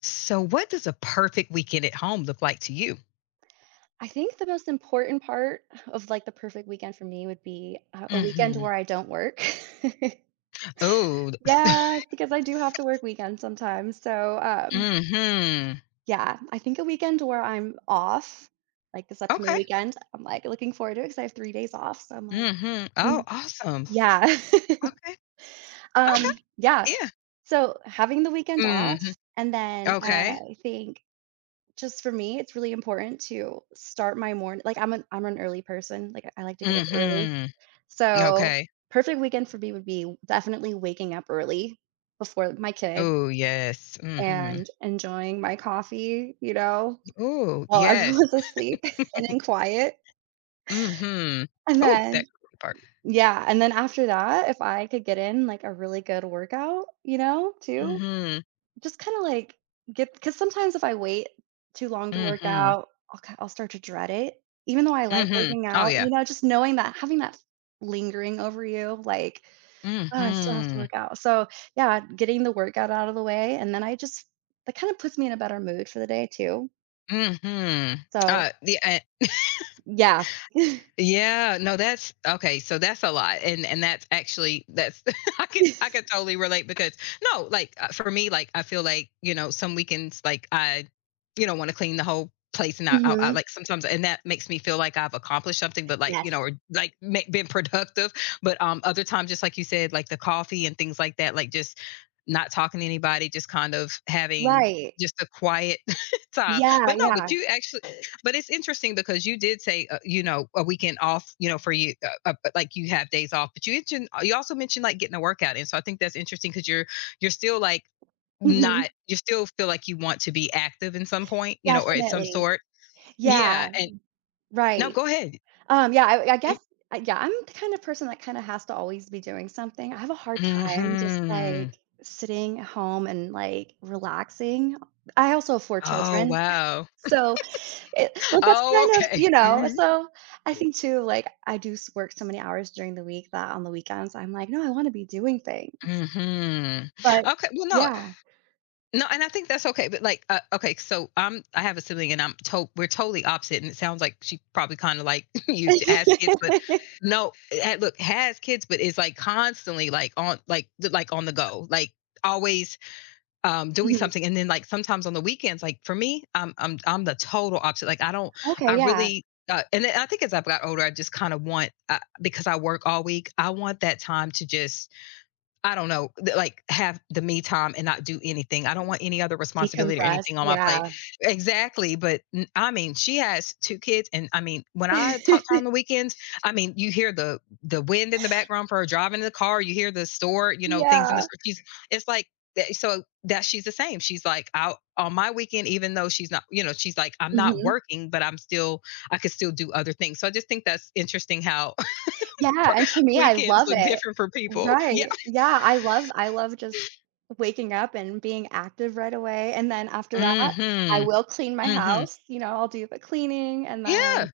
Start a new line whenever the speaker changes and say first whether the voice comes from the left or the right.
left: So, what does a perfect weekend at home look like to you?
right: I think the most important part of like the perfect weekend for me would be a weekend
left: Mhm.
right: where I don't work.
left: Oh.
right: Yeah, because I do have to work weekends sometimes. So,
left: Mhm.
right: yeah, I think a weekend where I'm off, like this upcoming
left: Okay.
right: weekend, I'm like looking forward to it because I have 3 days off. So I'm like,
left: Mhm.
right: mm,
left: Oh, awesome.
right: yeah,
left: Okay. Okay.
right: yeah.
left: Yeah.
right: So having the weekend off,
left: Mhm.
right: and then
left: Okay.
right: I think just for me, it's really important to start my morning. Like I'm an early person. Like I like to get up early.
left: Mhm.
right: So,
left: Okay.
right: perfect weekend for me would be definitely waking up early before my kids
left: Oh yes. Mhm.
right: and enjoying my coffee,
left: Ooh,
right: while
left: yes.
right: everyone's asleep and in quiet.
left: Mhm.
right: And
left: Ooh, that
right: then,
left: cooking part.
right: yeah, and then after that, if I could get in like a really good workout, too,
left: Mhm.
right: just kind of like get, because sometimes if I wait too long to work
left: Mhm.
right: out, I'll start to dread it. Even though I like
left: Mhm.
right: working
left: Oh,
right: out,
left: yeah.
right: you know, just knowing that having that lingering over you, like, oh, I still have to
left: Mhm.
right: work out. So, yeah, getting the workout out of the way, and then I just that kind of puts me in a better mood for the day too.
left: Mhm.
right: So,
left: Yeah.
right: yeah.
left: Yeah, no, that's okay. So that's a lot, and that's actually, that's I could totally relate, because no, like for me, like I feel like some weekends like I, want to clean the whole place, and I
right: Mhm.
left: like sometimes, and that makes me feel like I've accomplished something, but like
right: Yes.
left: or like been productive. But other times, just like you said, like the coffee and things like that, like just not talking to anybody, just kind of having
right: Right.
left: just a quiet time.
right: Yeah,
left: But no, but
right: yeah.
left: you actually, but it's interesting because you did say, a weekend off, for you, like you have days off, but you mentioned, you also mentioned like getting a workout in. So I think that's interesting because you're still like
right: Mhm.
left: not, you still feel like you want to be active in some point, or at some
right: Definitely.
left: sort.
right: Yeah,
left: Yeah. And no,
right: right.
left: go ahead.
right: Yeah, I guess I'm the kind of person that kinda has to always be doing something. I have a hard time just,
left: Hmm.
right: like, sitting at home and, like, relaxing. I also have 4
left: Oh
right: children.
left: wow.
right: So, it well, that's
left: Oh,
right: kind of,
left: okay. Hmm.
right: so I think too, like, I do s work so many hours during the week that on the weekends, I'm like, "No, I wanna be doing things."
left: Hmm.
right: But
left: Okay. Well, no,
right: yeah.
left: no, and I think that's okay. But like, okay, so I have a sibling, and we're totally opposite. And it sounds like she probably kind of like you to ask kids, but no, look, has kids, but is like constantly like on like on the go, like always doing
right: Mhm.
left: something. And then like sometimes on the weekends, like for me, I'm the total opposite, like I don't,
right: Okay,
left: I
right: yeah.
left: really and I think as I've got older, I just kind of want, because I work all week. I want that time to just, I don't know, like have the me time and not do anything. I don't want any other responsibility or
right: Decompress,
left: anything on my
right: yeah.
left: plate. Exactly. But I mean, she has two kids. And I mean, when I talk to her on the weekends, I mean, you hear the wind in the background for her driving in the car. You hear the store, things in the
right: Yeah.
left: store. She's, it's like so that she's the same. She's like out on my weekend, even though she's not, she's like, I'm not
right: Mhm.
left: working, but I'm still, I could still do other things. So I just think that's interesting how
right: Yeah, and to me, I
left: weekends
right: love
left: look
right: it.
left: different for people.
right: Right. Yeah, I love just waking up and being active right away, and then after that, I
left: Mhm,
right: will clean my
left: mhm.
right: house, I'll do the cleaning, and then
left: Yeah.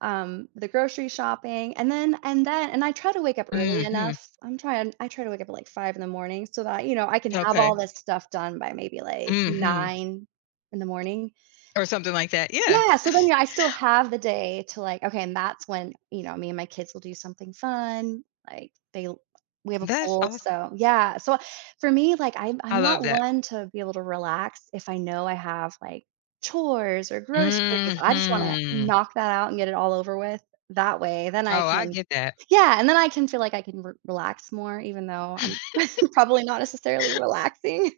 right: the grocery shopping, and I try to wake up early
left: Mhm.
right: enough. I'm trying. I try to wake up at like 5 in the morning so that I can have
left: Okay.
right: all this stuff done by maybe like
left: Mhm.
right: 9 in the morning.
left: Or something like that. Yeah.
right: Yeah, so then, yeah, I still have the day to, like, okay, and that's when, me and my kids will do something fun. Like we have a
left: That's
right: pool,
left: awesome.
right: so yeah. So for me, like, I'm
left: I
right: not
left: love that.
right: one to be able to relax if I know I have, like, chores or groceries. I just want to
left: Mhm.
right: knock that out and get it all over with. That way, then I
left: Oh, I
right: can,
left: get that.
right: yeah, and then I can feel like I can relax more, even though I'm probably not necessarily relaxing.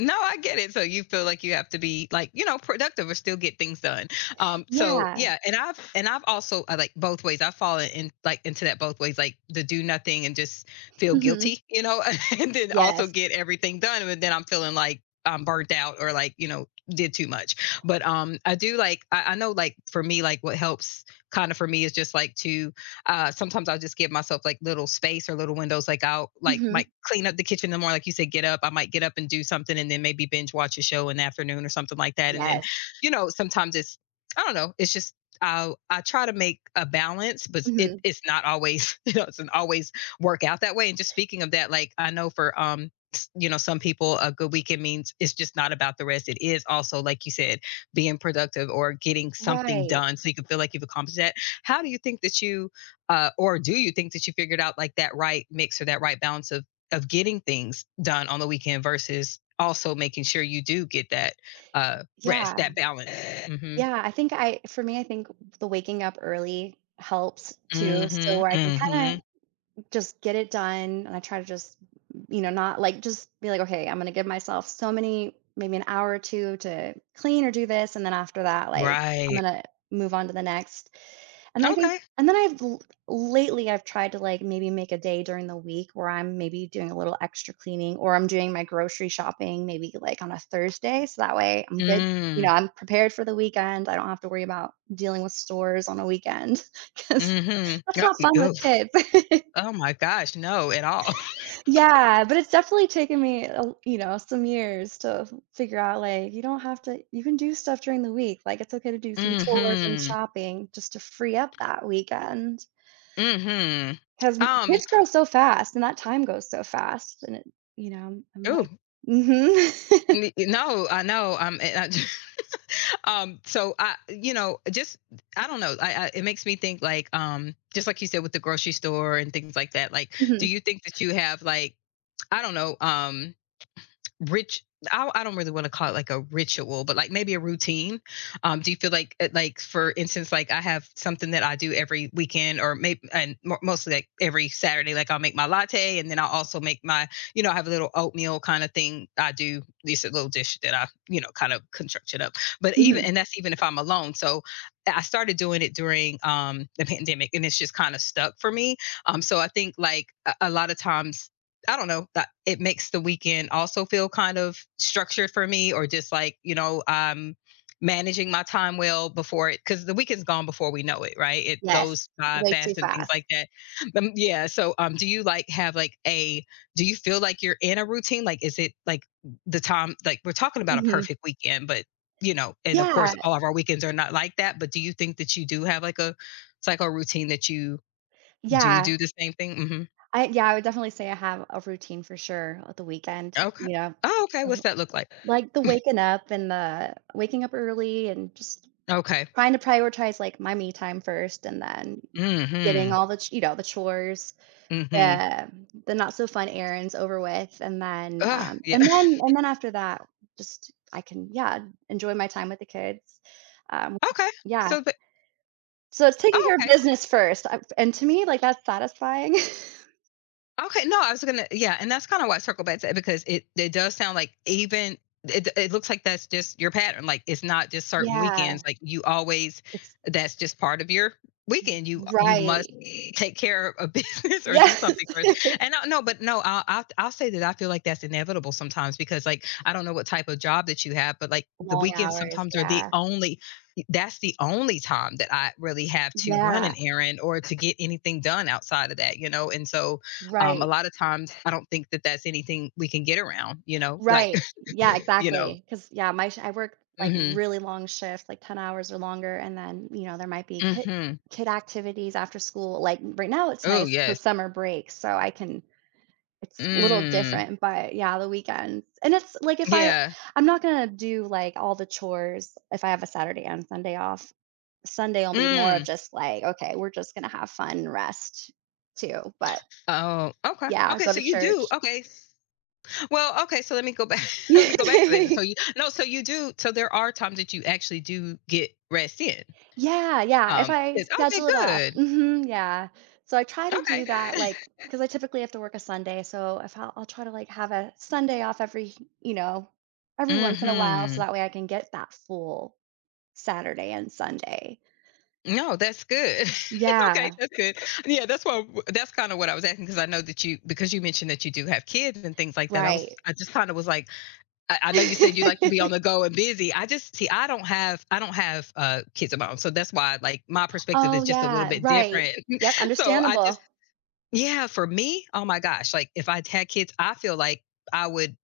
left: No, I get it. So you feel like you have to be like, productive or still get things done. Um, so
right: Yeah.
left: yeah, and I've also I like both ways. I've fallen in like into that both ways, like to do nothing and just feel
right: Hmm.
left: guilty, and then also
right: Yes.
left: get everything done, but then I'm feeling like I'm burnt out, or like, did too much. But I do like I know, like for me, like what helps kind of for me is just like to, sometimes I'll just give myself like little space or little windows. Like I'll like might
right: Hmm.
left: clean up the kitchen in the morning, like you said. Get up. I might get up and do something, and then maybe binge watch a show in the afternoon or something like that. And then,
right: Yes.
left: sometimes it's, I don't know, it's just I try to make a balance, but it
right: Hmm.
left: it's not always it doesn't always work out that way. And just speaking of that, like I know for some people a good weekend means it's just not about the rest. It is also, like you said, being productive or getting something
right: Right.
left: done, so you can feel like you've accomplished that. How do you think that you, or do you think that you figured out like that right mix or that right balance of getting things done on the weekend versus also making sure you do get that rest,
right: Yeah,
left: that balance? Mhm.
right: yeah, I think I for me, I think the waking up early helps too, so
left: Mhm.
right: where I can kinda
left: Mhm.
right: just get it done, and I try to just, you know, not, like, just be like, "Okay, I'm gonna give myself so many maybe an hour or 2 to clean or do this, and then after that, like, I'm
left: Right.
right: gonna move on to the next." And I think,
left: Okay.
right: and then I've l lately, I've tried to, like, maybe make a day during the week where I'm maybe doing a little extra cleaning or I'm doing my grocery shopping maybe, like, on a Thursday, so that way I'm good.
left: Mm.
right: I'm prepared for the weekend, I don't have to worry about dealing with stores on a weekend because
left: Mhm.
right: that's
left: Yeah,
right: not fun with
left: oof.
right: kids.
left: Oh my gosh, no, at all.
right: Yeah, but it's definitely taken me, some years to figure out, like, you don't have to, you can do stuff during the week, like, it's okay to do some chores and
left: Mhm.
right: shopping just to free up that weekend.
left: Mhm.
right: 'Cause m
left: um
right: kids grow so fast, and that time goes so fast, and I'm
left: oh,
right: like Mhm.
left: no, I know. So I, just, I don't know, I it makes me think like, just like you said with the grocery store and things like that, like do
right: Mhm,
left: you think that you have like, I don't know, rich I don't really want to call it like a ritual, but like maybe a routine. Do you feel like, like for instance, like I have something that I do every weekend? Or maybe, and mostly like every Saturday, like I'll make my latte and then I'll also make my, I have a little oatmeal kind of thing. I do this little dish that I, kind of construct it up. But even,
right: mhm,
left: and that's even if I'm alone. So I started doing it during the pandemic, and it's just kind of stuck for me. So I think like a lot of times, I don't know that it makes the weekend also feel kind of structured for me, or just like, managing my time well before it, because the weekend's gone before we know it, right? It
right: yes,
left: goes by
right: way too
left: fast and things
right: fast.
left: like that. Yeah, so do you like have like a, do you feel like you're in a routine? Like is it like the time, like we're talking about a
right: Mhm.
left: perfect weekend, but and of
right: Yeah,
left: course all of our weekends are not like that, but do you think that you do have like a, it's like a routine that you do
right: yeah.
left: do the same thing? Hmm.
right: I would definitely say I have a routine for sure at the weekend,
left: Okay. Oh, okay,
right: uh,
left: what's that look like?
right: like the waking up early and just
left: Okay.
right: trying to prioritize, like, my me time first and then getting
left: Mhm.
right: all the the
left: Mhm.
right: The not so fun errands over with, and then,
left: Ugh, yeah.
right: after that, just I can, yeah, enjoy my time with the kids. Um,
left: Okay.
right: yeah.
left: So the
right: So it's taking
left: Oh,
right: care of
left: okay.
right: business first, I and to me, like, that's satisfying.
left: Okay, no, I was gonna, yeah, and that's kind of why I circle back to it, because it does sound like, even it looks like that's just your pattern. Like it's not just certain
right: Yeah,
left: weekends. Like you always,
right: it's
left: that's just part of your weekend. You must
right: right.
left: take care of a business or do
right: Yes.
left: something first. And I, no, but no, I'll say that I feel like that's inevitable sometimes, because like I don't know what type of job that you have, but like the
right: Long
left: weekends
right: hours,
left: sometimes are the
right: yeah.
left: only, that's the only time that I really have to run
right: Yeah,
left: an errand or to get anything done outside of that, you know? And so a
right: right.
left: lot of times, I don't think that that's anything we can get around, you know, like,
right: Right. Yeah,
left: you know.
right: exactly. 'Cause yeah, my sh I work like
left: Mhm,
right: really long shifts, like 10 hours or longer, and then, there might be kid
left: mhm.
right: kid activities after school. Like right now it's nice
left: Oh,
right: nice
left: yes.
right: 'cause summer break, so I can it's a little
left: Mm,
right: different, but yeah, the weekends. And it's like if I
left: yeah.
right: I'm not gonna do, like, all the chores if I have a Saturday and Sunday off. Sunday will be more of
left: Mm.
right: just like, okay, we're just gonna have fun and rest too. But
left: Oh, okay.
right: yeah,
left: Okay,
right: go to
left: so you do,
right: church.
left: okay. Well, okay, so let me go back let me go back to that. So you, no, so you do, so there are times that you actually do get rest in.
right: Yeah, yeah, if I
left: It's okay,
right: schedule it off.
left: good.
right: Mhm, yeah. So I try to
left: Okay.
right: do that, like, because I typically have to work a Sunday, so if I'll I'll try to, like, have a Sunday off every, you know, every once in a while, so
left: Mhm.
right: that way I can get that full Saturday and Sunday.
left: No, that's good.
right: Yeah,
left: Okay, that's good. Yeah, that's what, that's kinda what I was asking, because I know that you, because you mentioned that you do have kids and things like that,
right: right.
left: I just kinda was like, I know you said you like to be on the go and busy. I just see, I don't have, kids of my own, so that's why, like, my perspective
right: Oh,
left: is just a little
right: yeah,
left: bit
right: right.
left: different.
right: Yep,
left: So I
right: understandable.
left: just Yeah, for me, oh my gosh, like, if I had kids, I feel like I would,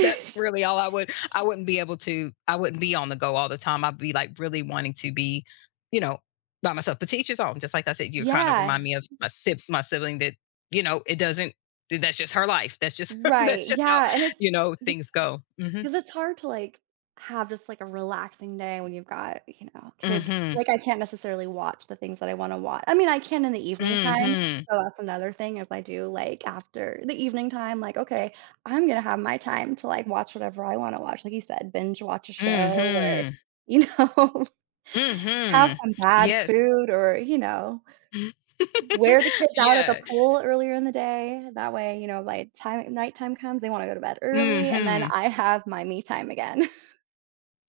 left: that's really all I would, I wouldn't be able to, I wouldn't be on the go all the time. I'd be, like, really wanting to be, you know, by myself. But teachers home, just like I said, you kind of
right: Yeah,
left: remind me of my sibling that, it doesn't that's just her life. That's just that's
right: right,
left: just how,
right: yeah, and it's
left: things go. Mhm.
right: 'cause it's hard to, like, have just, like, a relaxing day when you've got, you know, kids.
left: Mhm.
right: Like, I can't necessarily watch the things that I wanna watch. I mean, I can in the evening time,
left: Mhm.
right: so that's another thing is I do, like, after the evening time, like, "Okay, I'm gonna have my time to, like, watch whatever I wanna watch," like you said, binge watch a show or,
left: Mhm.
right: you know, have
left: Mhm.
right: some bad
left: Yes.
right: food or, wear the kids out at the
left: Yeah.
right: pool earlier in the day. That way, by time nighttime comes, they wanna go to bed early, and then
left: Mhm.
right: I have my me time again.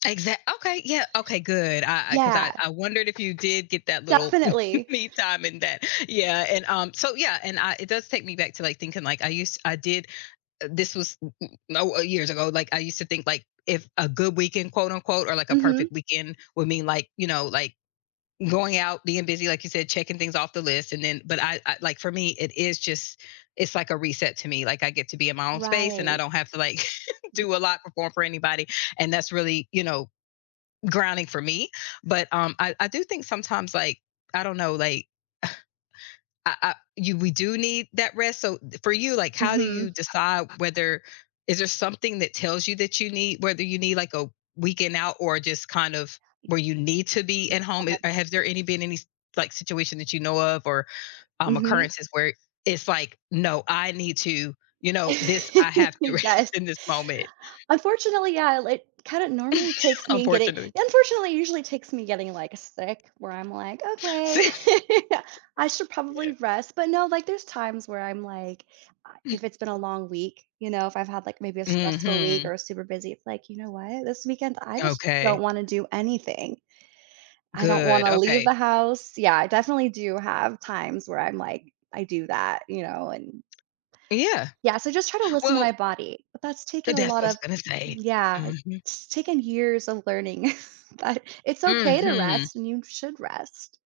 left: Exact Okay, yeah, okay, good. I because
right: Yeah,
left: I 'cause I wondered if you did get that little
right: definitely.
left: me time in that yeah, and, so, yeah, and I it does take me back to, like, thinking, like, I did this was no, years ago, like, I used to think, like, if a "good weekend," quote, unquote, or, like, a
right: Mhm.
left: perfect weekend would mean, like, like, going out, being busy, like you said, checking things off the list, and then but I like, for me, it is just it's like a reset to me, like, I get to be in my own space, and I
right: Right.
left: don't have to, like,
right: Yeah.
left: do a lot, perform for anybody, and that's really, grounding for me. But I do think sometimes, like, I don't know, like, I, you we do need that rest. So for you, like, how do
right: Mhm.
left: you decide whether is there something that tells you that you need whether you need like a weekend out or just kind of where you need to be at home?
right: Yeah.
left: Has there any been any like situation that you know of or
right: Mhm.
left: occurrences where it's like, no, I need to, this I have to rest
right: Yes.
left: in this moment.
right: Unfortunately, yeah, it kinda normally takes me getting
left: Unfortunately.
right: unfortunately, it usually takes me getting, like, sick where I'm like, "Okay, I should probably rest," but no, like, there's times where I'm like,
left: Yeah.
right: if it's been a long week, if I've had, like, maybe a stressful week
left: Hmm.
right: or super busy, it's like, "You know what? This weekend, I just don't
left: Okay.
right: wanna do anything." I don't
left: Good,
right: wanna leave
left: okay.
right: the house. Yeah, I definitely do have times where I'm like, I do that, you know, and
left: Yeah.
right: yeah, so just try to listen to
left: Well,
right: my body, but that's taken a
left: that's what
right: lot
left: I
right: of
left: was gonna say.
right: yeah,
left: Mhm,
right: it's taken years of learning that it's okay to
left: mhm.
right: rest and you should rest.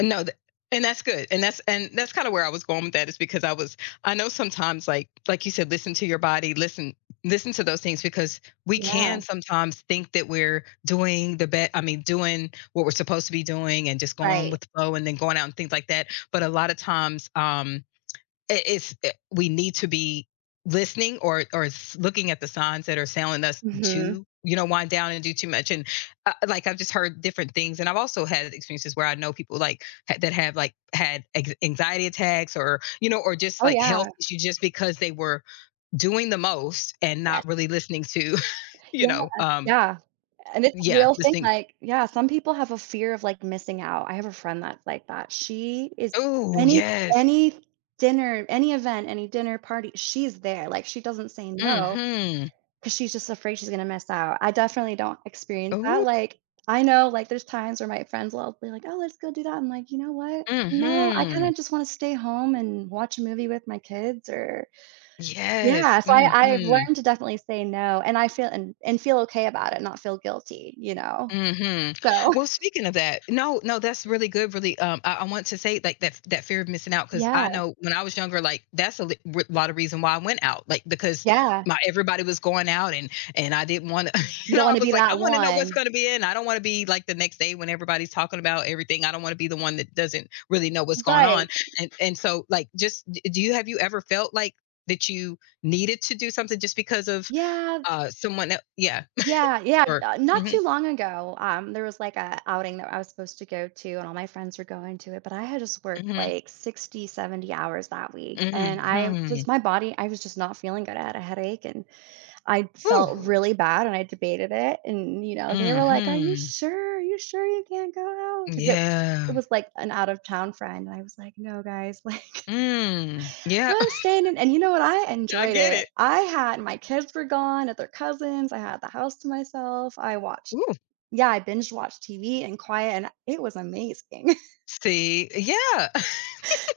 left: No, th And that's good, and that's kinda where I was going with that is because I was I know sometimes, like you said, listen to your body, listen to those things because we can
right: Yeah,
left: sometimes think that we're doing the bet. I mean, doing what we're supposed to be doing and just going
right: right.
left: with the flow and then going out and things like that, but a lot of times, we need to be listening or looking at the signs that are telling us
right: Mhm.
left: to you know wind down and do too much and like I've just heard different things and I've also had experiences where I know people that have like had anxiety attacks or you know or just
right: Oh,
left: like health
right: yeah,
left: issues just because they were doing the most and not
right: rest.
left: really listening to you know.
right: Yeah, and it's a
left: Yeah,
right: real
left: this
right: thing,
left: thing.
right: like yeah, some people have a fear of, like, missing out. I have a friend that's like that. She is
left: Oh,
right: any
left: yes.
right: any dinner, any event, any dinner party, she's there, like, she doesn't say no
left: Mm-hmm.
right: because she's just afraid she's gonna miss out. I definitely don't experience that,
left: Oh.
right: like, I know, like, there's times where my friends will be like, "Oh, let's go do that." I'm like, "You know what? No, I
left: Mm-hmm.
right: kinda just wanna stay home and watch a movie with my kids or." Yeah,
left: Yes.
right: so I've
left: Mm-hmm.
right: learned to definitely say no, and I feel and feel okay about it, not feel guilty, you know?
left: Mhm.
right: So
left: Well, speaking of that, no, no, that's really good, really, I want to say, like, that that fear of missing out. Because
right: Yeah,
left: I know when I was younger, like, that's a li r lot of reason why I went out, like, because
right: yeah.
left: my everybody was going out and I didn't wanna
right: You
left: you
right: don't
left: know, I
right: wanna be
left: was like, "I
right: that
left: wanna know what's
right: one.
left: gonna be in, I don't wanna be, like, the next day when everybody's talking about everything, I don't wanna be the one that doesn't really know what's going on,"
right: Right.
left: and so, like, just d do you have you ever felt like that you needed to do something just because of,
right: Yeah,
left: someone el yeah,
right: yeah, yeah.
left: or
right: Not
left: Mhm,
right: too long ago, there was, like, a outing that I was supposed to go to, and all my friends were going to it, but I had just worked,
left: mhm.
right: like, 60, 70 hours that week, and I was
left: Mhm.
right: my body, I was just not feeling good. I had a headache, and I felt
left: Whew.
right: really bad, and I debated it, and they were like, "Are you
left: Mhm.
right: sure? Are you sure you can't go out?" Because it
left: Yeah.
right: was like an out of town friend, and I was like, "No, guys, like,
left: Mm. Yeah.
right: I'm staying in," and you know what? I
left: I
right: enjoyed
left: get
right: it.
left: it.
right: I had My kids were gone at their cousins, I had the house to myself, I watched
left: Ooh.
right: yeah, I binge watched TV and quiet, and it was amazing.
left: See? Yeah.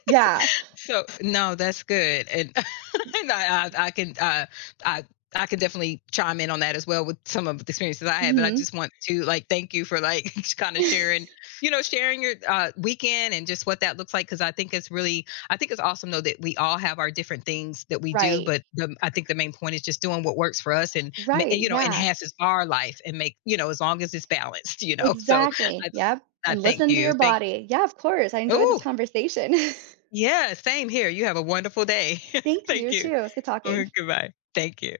right: Yeah.
left: So no, that's good, and and I can I I can definitely chime in on that as well with some of the experiences I had. But I
right: Mhm.
left: just want to like thank you for like kind of sharing, you know, sharing your weekend and just what that looks like because I think it's awesome though that we all have our different things that we do.
right: Right.
left: But I think the main point is just doing what works for us
right: Right,
left: and you know
right: yeah.
left: enhances our life and make you know as long as it's balanced, you know. So
right: Exactly,
left: I
right: yep,
left: I
right: and
left: thank
right: listen to your
left: you. Thank.
right: body. Yeah, of course, I enjoyed this
left: Oh,
right: conversation.
left: yeah, same here. You have a wonderful day.
right: Thank
left: Thank
right: you
left: you.
right: too. It was good talking.
left: Goodbye. Thank you.